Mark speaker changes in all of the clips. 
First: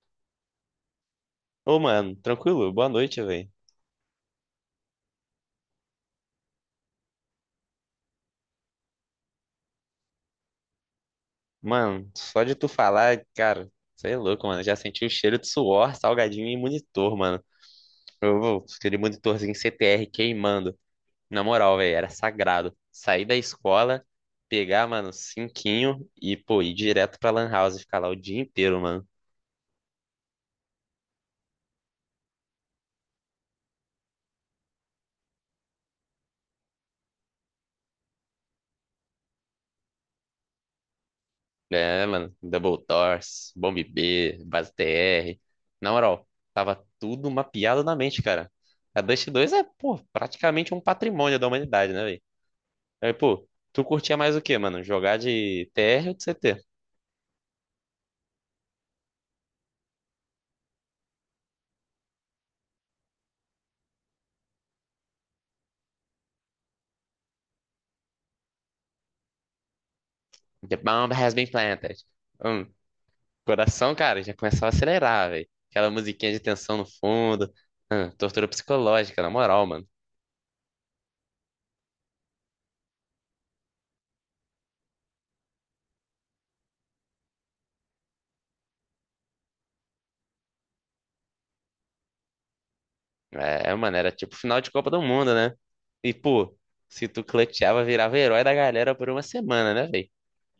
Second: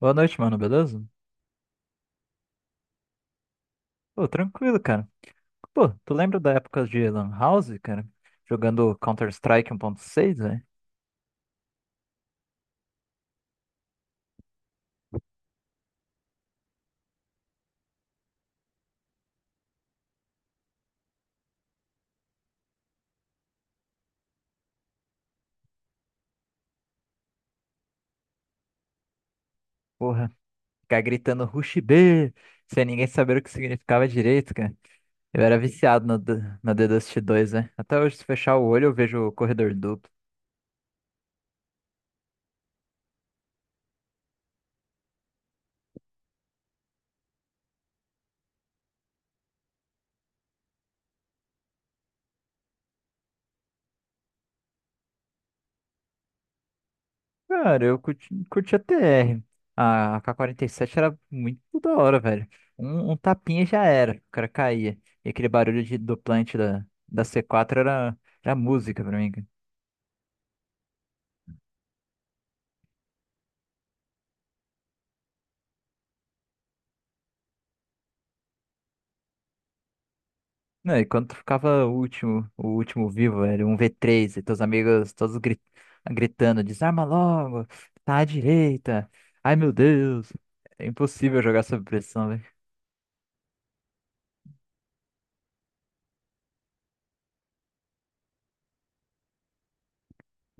Speaker 1: Boa noite, mano, beleza?
Speaker 2: Ô, mano, tranquilo? Boa noite, velho.
Speaker 1: Pô, tranquilo, cara. Pô, tu lembra da época de Lan House, cara? Jogando Counter-Strike 1.6, velho?
Speaker 2: Mano, só de tu falar, cara, você é louco, mano. Já senti o cheiro de suor, salgadinho e monitor, mano. Eu, aquele monitorzinho CTR queimando. Na moral, velho, era sagrado. Sair da escola, pegar, mano, cinquinho e, pô, ir direto pra Lan House e ficar lá o dia inteiro, mano.
Speaker 1: Porra, ficar gritando Rush B, sem ninguém saber o que significava direito, cara. Eu era viciado no The Dust 2, né? Até hoje, se fechar o olho, eu vejo o corredor duplo.
Speaker 2: É, mano, Double Doors, Bomb B, Base TR. Na moral, tava tudo mapeado na mente, cara. A Dust 2 é, pô, praticamente um patrimônio da humanidade, né. Aí, pô, tu curtia mais o quê, mano? Jogar de TR ou de CT?
Speaker 1: Cara, eu curti a TR. A K 47 era muito da hora, velho. Um tapinha já era, o cara caía. E aquele barulho do plant da C4 era música pra mim.
Speaker 2: The bomb has been planted. Hum, Coração, cara, já começava a acelerar, velho. Aquela musiquinha de tensão no fundo. Tortura psicológica, na moral, mano.
Speaker 1: Não, e quando tu ficava o último vivo, era um V3, e teus amigos todos gritando, desarma logo, tá à direita, ai meu Deus, é impossível jogar sob pressão, velho.
Speaker 2: É, mano, era tipo final de Copa do Mundo, né? E, pô, se tu clutchava, virava herói da galera por uma semana, né, velho?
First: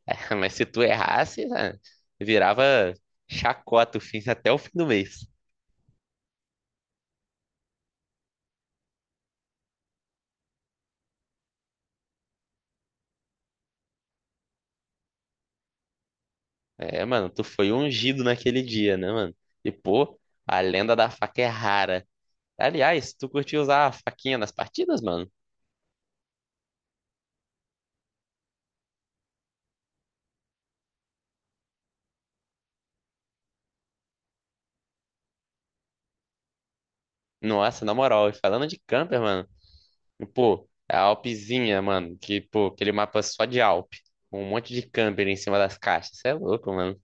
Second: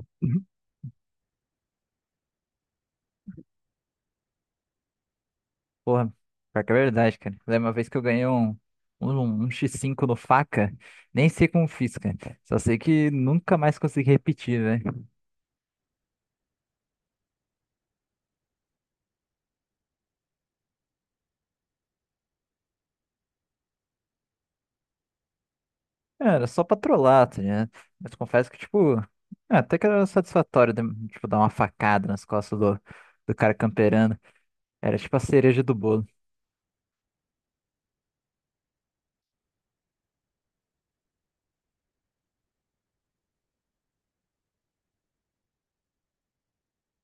Speaker 2: Mas se tu errasse, né, virava chacota o fim, até o fim do mês.
Speaker 1: Porra, pior que é verdade, cara. Lembra uma vez que eu ganhei um X5 no faca? Nem sei como fiz, cara. Só sei que nunca mais consegui repetir, né?
Speaker 2: É, mano, tu foi ungido naquele dia, né, mano? E, pô, a lenda da faca é rara. Aliás, tu curtiu usar a faquinha nas partidas, mano?
Speaker 1: Era só pra trollar, tá ligado? Mas confesso que, tipo, é, até que era satisfatório, tipo, dar uma facada nas costas do cara camperando. Era tipo a cereja do bolo.
Speaker 2: Nossa, na moral, e falando de camper, mano, pô, a Alpzinha, mano, que, pô, aquele mapa só de Alp, com um monte de camper em cima das caixas, cê é louco, mano.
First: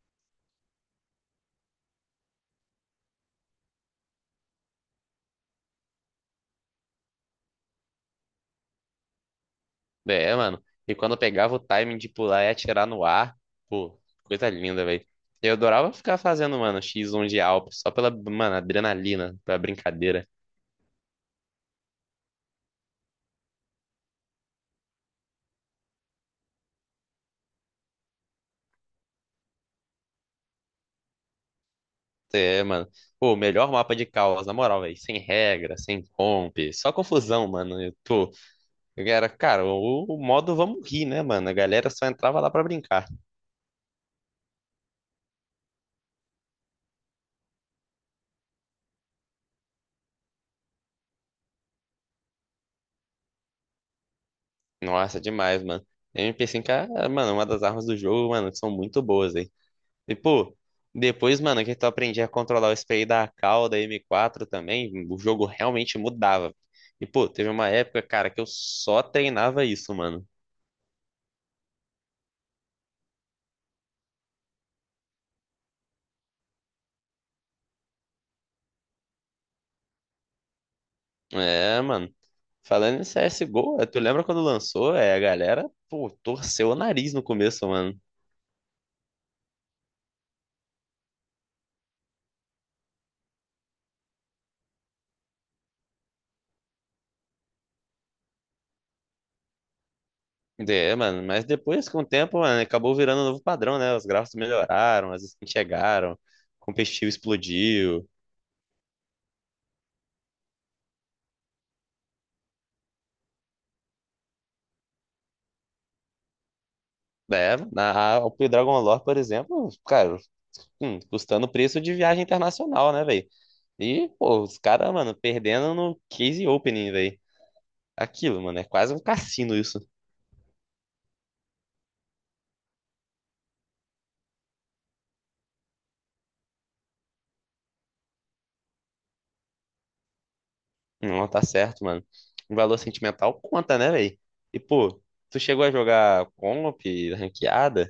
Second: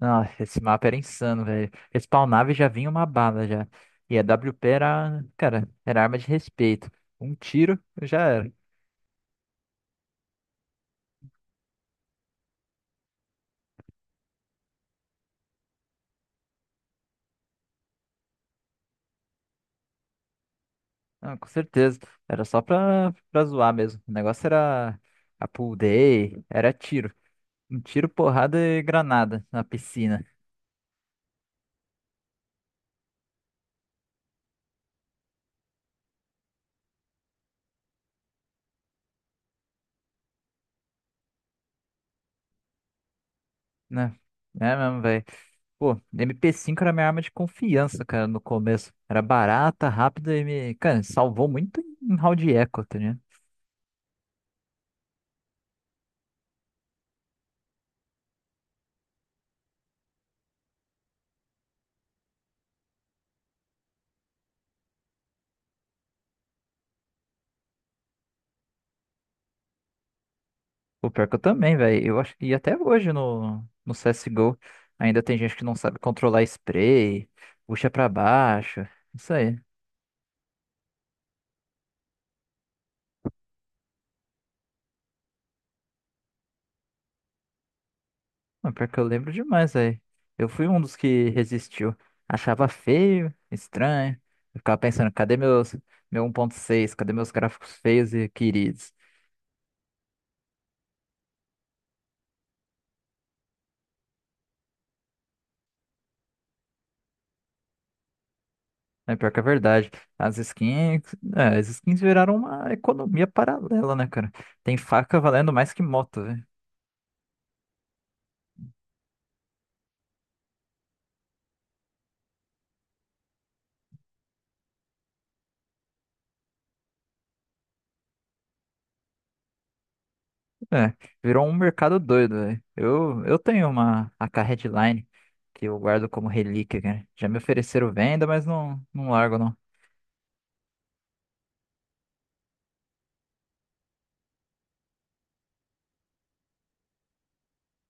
Speaker 1: Ah, esse mapa era insano, velho. Respawnava e já vinha uma bala já. E a WP era, cara, era arma de respeito. Um tiro já era.
Speaker 2: É, mano, e quando eu pegava o timing de pular e atirar no ar, pô, coisa linda, velho. Eu adorava ficar fazendo, mano, X1 de Alp, só pela, mano, adrenalina, pela brincadeira.
Speaker 1: Ah, com certeza. Era só pra zoar mesmo. O negócio era a pool day, era tiro. Um tiro, porrada e granada na piscina,
Speaker 2: É, mano. Pô, o melhor mapa de caos, na moral, velho. Sem regra, sem comp, só confusão, mano. Eu tô. Eu Era, cara, o modo vamos rir, né, mano? A galera só entrava lá pra brincar.
Speaker 1: né? É mesmo, velho. Pô, MP5 era minha arma de confiança, cara, no começo. Era barata, rápida e me. Cara, salvou muito em round eco, tá.
Speaker 2: Nossa, demais, mano. MP5 é, mano, uma das armas do jogo, mano, que são muito boas, hein? E, pô, depois, mano, que tu aprendia a controlar o spray da AK, da M4 também, o jogo realmente mudava. E, pô, teve uma época, cara, que eu só treinava isso, mano.
Speaker 1: O pior que eu também, velho. Eu acho que até hoje no CSGO ainda tem gente que não sabe controlar spray, puxa pra baixo. Isso aí.
Speaker 2: É, mano. Falando em CSGO, é, tu lembra quando lançou? É, a galera, pô, torceu o nariz no começo, mano.
Speaker 1: O pior que eu lembro demais, velho. Eu fui um dos que resistiu. Achava feio, estranho. Eu ficava pensando, cadê meu 1.6? Cadê meus gráficos feios e queridos?
Speaker 2: É, mano, mas depois, com o tempo, mano, acabou virando um novo padrão, né? Os gráficos melhoraram, as skins chegaram, o competitivo explodiu.
Speaker 1: É pior que é verdade. As skins, as skins viraram uma economia paralela, né, cara? Tem faca valendo mais que moto.
Speaker 2: É, o Dragon Lore, por exemplo, cara, custando o preço de viagem internacional, né, velho? E, pô, os caras, mano, perdendo no Case Opening, velho. Aquilo, mano, é quase um cassino isso.
Speaker 1: É, virou um mercado doido, velho. Eu tenho uma a K Headline que eu guardo como relíquia, cara. Já me ofereceram venda, mas não, não largo, não.
Speaker 2: Não, tá certo, mano. O valor sentimental conta, né, velho? E, pô, tu chegou a jogar comp, ranqueada.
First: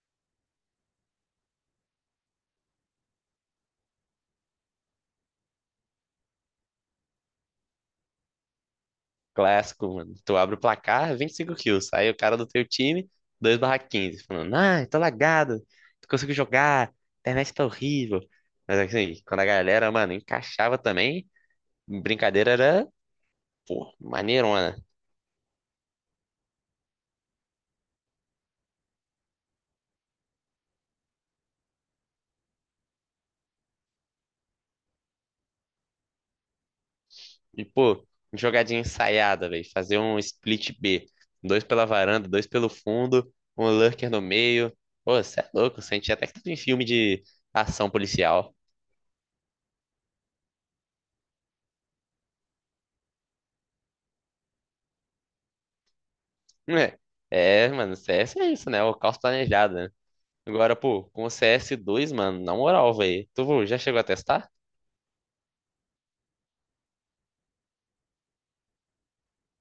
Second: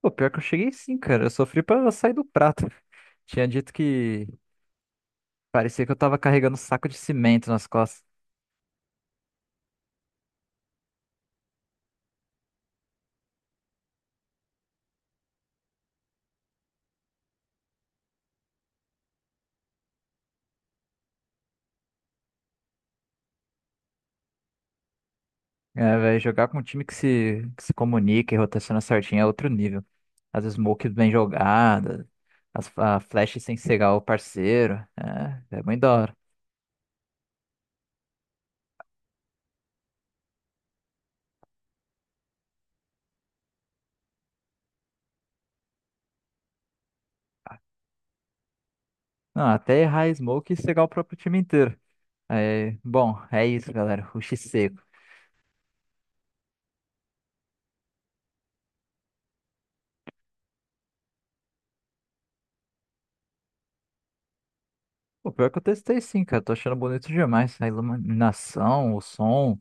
Speaker 1: Pô, pior que eu cheguei sim, cara. Eu sofri pra sair do prato. Tinha dito que parecia que eu tava carregando um saco de cimento nas costas.
Speaker 2: Clássico, mano. Tu abre o placar, 25 kills. Aí o cara do teu time, 2/15, falando, ah, tô lagado, não consigo jogar, a internet tá horrível. Mas assim, quando a galera, mano, encaixava também, brincadeira era, pô, maneirona.
Speaker 1: É, velho, jogar com um time que se comunica e rotaciona certinho é outro nível. As smokes bem jogadas, a flash sem cegar o parceiro. É, é muito da hora.
Speaker 2: E, pô, jogadinha ensaiada, velho. Fazer um split B. Dois pela varanda, dois pelo fundo, um lurker no meio. Pô, você é louco, senti até que tava em filme de ação policial.
Speaker 1: Não, até errar a smoke e cegar o próprio time inteiro. É, bom, é isso, galera. Rush seco.
Speaker 2: Hum, É, é, mano, CS é isso, né? É o caos planejado, né? Agora, pô, com o CS2 mano, na moral, velho. Tu já chegou a testar?
Speaker 1: O pior que eu testei sim, cara. Tô achando bonito demais. A iluminação, o som,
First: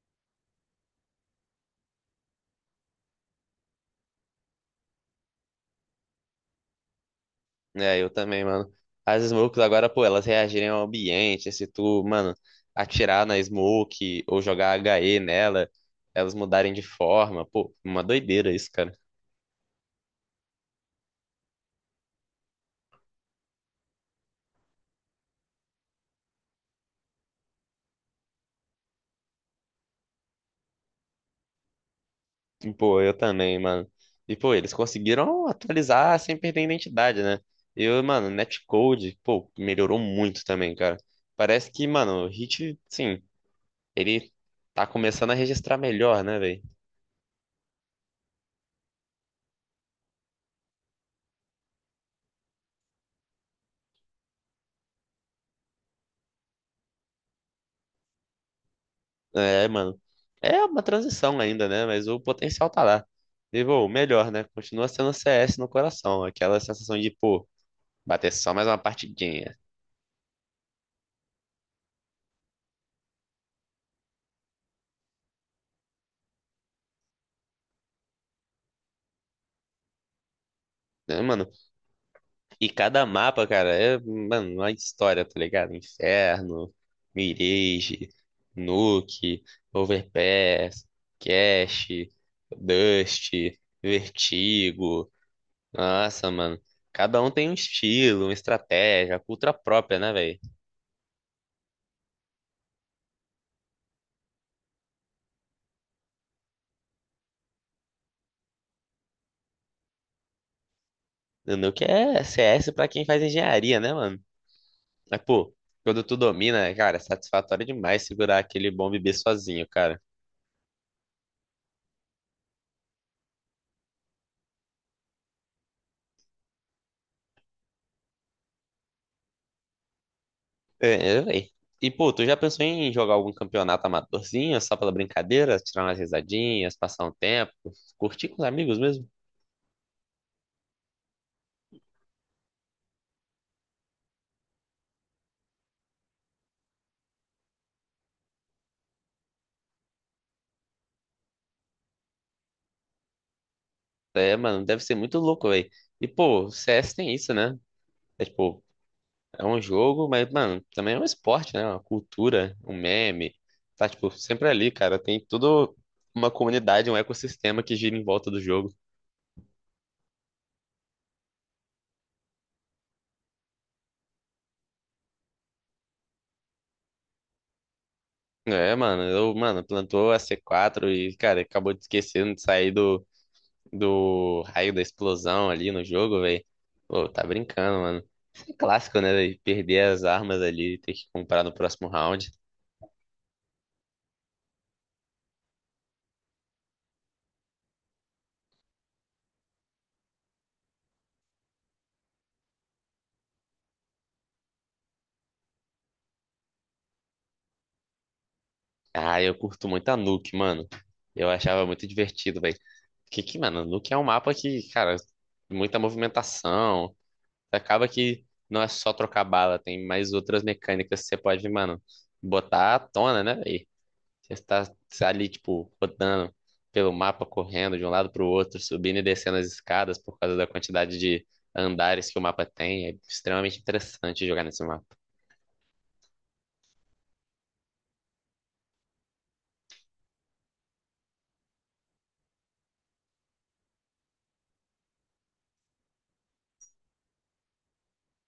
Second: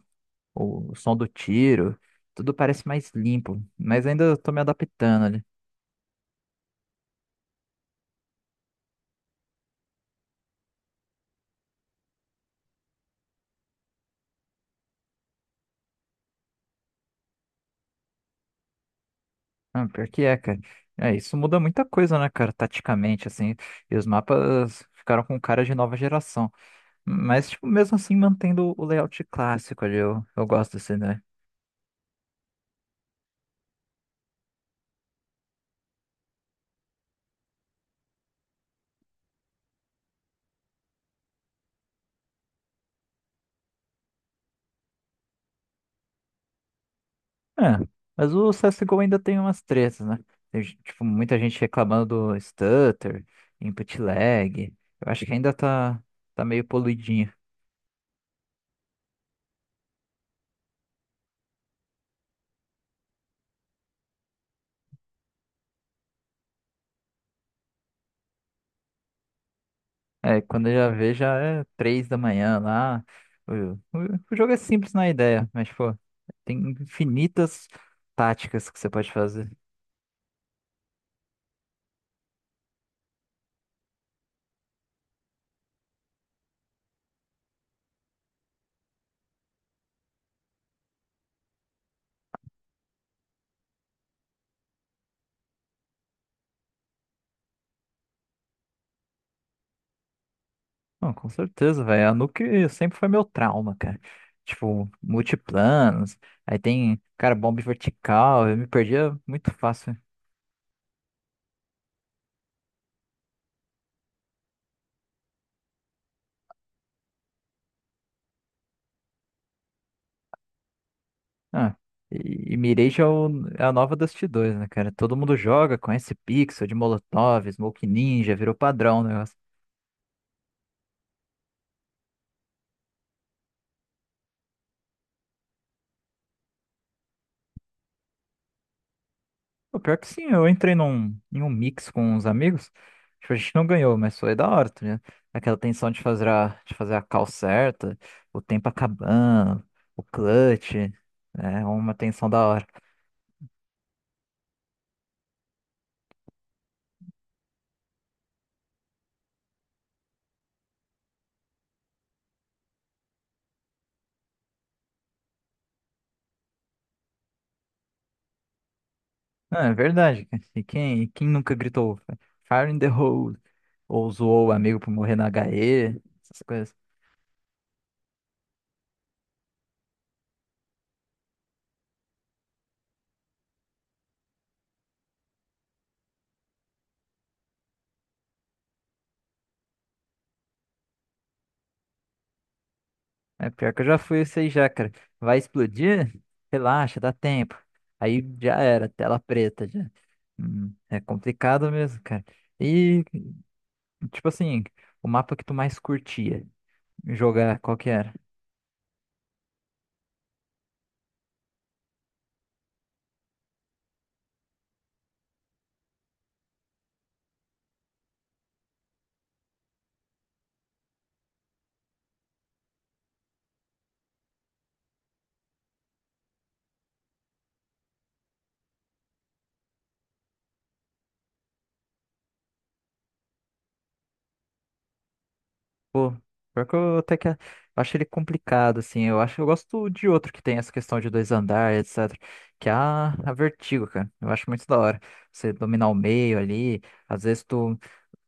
Speaker 1: o som do tiro, tudo parece mais limpo. Mas ainda eu tô me adaptando ali.
Speaker 2: É, eu também, mano. As smokes agora, pô, elas reagirem ao ambiente. Se tu, mano, atirar na smoke ou jogar HE nela, elas mudarem de forma. Pô, uma doideira isso, cara.
Speaker 1: Ah, pior que é, cara. É, isso muda muita coisa, né, cara, taticamente, assim. E os mapas ficaram com cara de nova geração. Mas, tipo, mesmo assim, mantendo o layout clássico ali. Eu gosto assim, né?
Speaker 2: E, pô, eu também, mano. E, pô, eles conseguiram atualizar sem perder a identidade, né? Eu, mano, netcode, pô, melhorou muito também, cara. Parece que, mano, o Hit, sim, ele tá começando a registrar melhor, né, velho?
Speaker 1: É, mas o CSGO ainda tem umas tretas, né? Tem, tipo, muita gente reclamando do stutter, input lag. Eu acho que ainda tá meio poluidinho.
Speaker 2: É, mano. É uma transição ainda, né? Mas o potencial tá lá. E, pô, o melhor, né? Continua sendo CS no coração. Aquela sensação de, pô, bater só mais uma partidinha.
Speaker 1: É, quando eu já vejo, já é 3 da manhã lá. O, o jogo é simples na ideia, mas, pô, tem infinitas táticas que você pode fazer.
Speaker 2: Né, mano? E cada mapa, cara, é, mano, uma história, tá ligado? Inferno, Mirage, Nuke, Overpass, Cache, Dust, Vertigo. Nossa, mano. Cada um tem um estilo, uma estratégia, a cultura própria, né, velho?
Speaker 1: Não, com certeza, velho. A Nuke sempre foi meu trauma, cara. Tipo, multiplanos, aí tem, cara, bomba vertical. Eu me perdia muito fácil.
Speaker 2: O Nuke é CS pra quem faz engenharia, né, mano? Mas, pô, quando tu domina, cara, é satisfatório demais segurar aquele bom bebê sozinho, cara.
Speaker 1: Ah, e Mirage é a nova Dust 2, né, cara? Todo mundo joga, conhece Pixel, de Molotov, Smoke Ninja, virou padrão o negócio.
Speaker 2: É, é, véi. E, pô, tu já pensou em jogar algum campeonato amadorzinho, só pela brincadeira, tirar umas risadinhas, passar um tempo, curtir com os amigos mesmo?
Speaker 1: Pô, pior que sim, eu entrei em um mix com uns amigos. Tipo, a gente não ganhou, mas foi da hora, tá ligado? Aquela tensão de fazer a call certa, o tempo acabando, o clutch. É uma tensão da hora.
Speaker 2: É, mano, deve ser muito louco, velho. E, pô, o CS tem isso, né? É, tipo, é um jogo, mas, mano, também é um esporte, né? Uma cultura, um meme. Tá, tipo, sempre ali, cara. Tem toda uma comunidade, um ecossistema que gira em volta do jogo.
Speaker 1: Ah, é verdade, cara. E quem nunca gritou Fire in the hole? Ou zoou o amigo por morrer na HE? Essas coisas.
Speaker 2: É, mano, eu, mano, plantou a C4 e, cara, acabou de esquecendo de sair do raio da explosão ali no jogo, velho. Pô, tá brincando, mano. Isso é clássico, né? Véi? Perder as armas ali e ter que comprar no próximo round.
Speaker 1: É pior que eu já fui isso aí já, cara. Vai explodir? Relaxa, dá tempo. Aí já era, tela preta já. É complicado mesmo, cara. E, tipo assim, o mapa que tu mais curtia jogar, qual que era?
Speaker 2: Ah, eu curto muito a Nuke, mano. Eu achava muito divertido, velho. Que, mano, Nuke é um mapa que, cara, muita movimentação. Acaba que não é só trocar bala, tem mais outras mecânicas que você pode, mano, botar à tona, né, velho? Você está ali, tipo, rodando pelo mapa, correndo de um lado pro outro, subindo e descendo as escadas por causa da quantidade de andares que o mapa tem. É extremamente interessante jogar nesse mapa.
Speaker 1: Pô, pior que eu até que eu acho ele complicado, assim. Eu acho, eu gosto de outro que tem essa questão de dois andares, etc. Que é a Vertigo, cara. Eu acho muito da hora. Você dominar o meio ali. Às vezes tu.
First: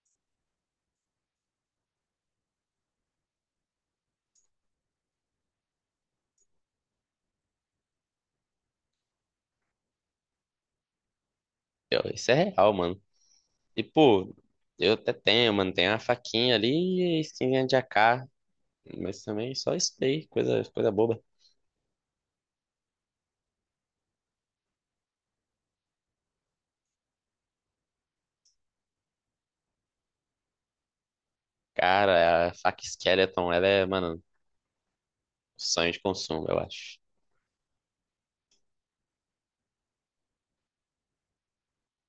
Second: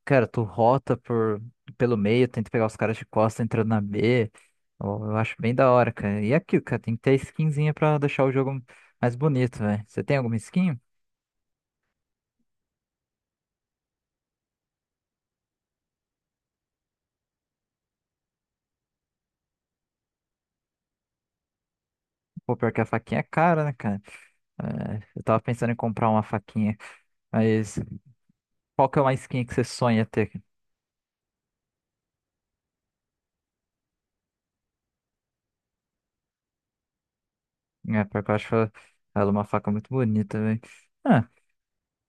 Speaker 1: Cara, tu rota pelo meio, tenta pegar os caras de costa entrando na B. Eu acho bem da hora, cara. E é aquilo, cara, tem que ter skinzinha pra deixar o jogo mais bonito, velho. Você tem alguma skin?
Speaker 2: Isso é real, mano. E, pô, eu até tenho, mano, tem uma faquinha ali e a skinzinha de AK, mas também só isso aí, coisa, coisa boba.
Speaker 1: Pô, pior que a faquinha é cara, né, cara? É, eu tava pensando em comprar uma faquinha, mas qual que é uma skin que você sonha ter?
Speaker 2: Cara, a faca Skeleton, ela é, mano, sonho de consumo, eu acho.
Speaker 1: É, pior que eu acho ela uma faca muito bonita, velho. Ah,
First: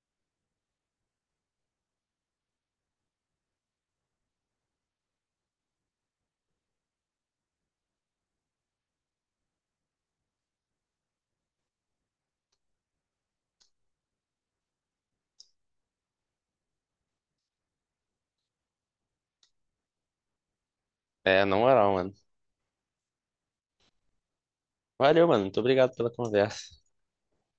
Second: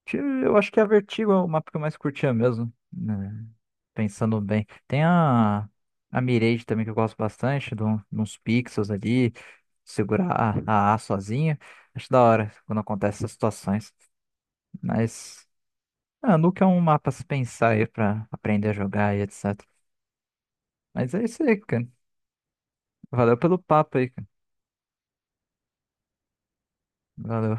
Speaker 1: eu acho que é a Vertigo é o mapa que eu mais curtia mesmo, né? Pensando bem. Tem a Mirage também que eu gosto bastante, de uns pixels ali, segurar a A sozinha. Acho da hora quando acontece essas situações. Mas Nuke é um mapa a se pensar aí pra aprender a jogar e etc. Mas é isso
Speaker 2: É, na
Speaker 1: aí, cara.
Speaker 2: moral, mano.
Speaker 1: Valeu pelo papo aí, cara.
Speaker 2: Valeu, mano. Muito obrigado pela conversa.
Speaker 1: Valeu.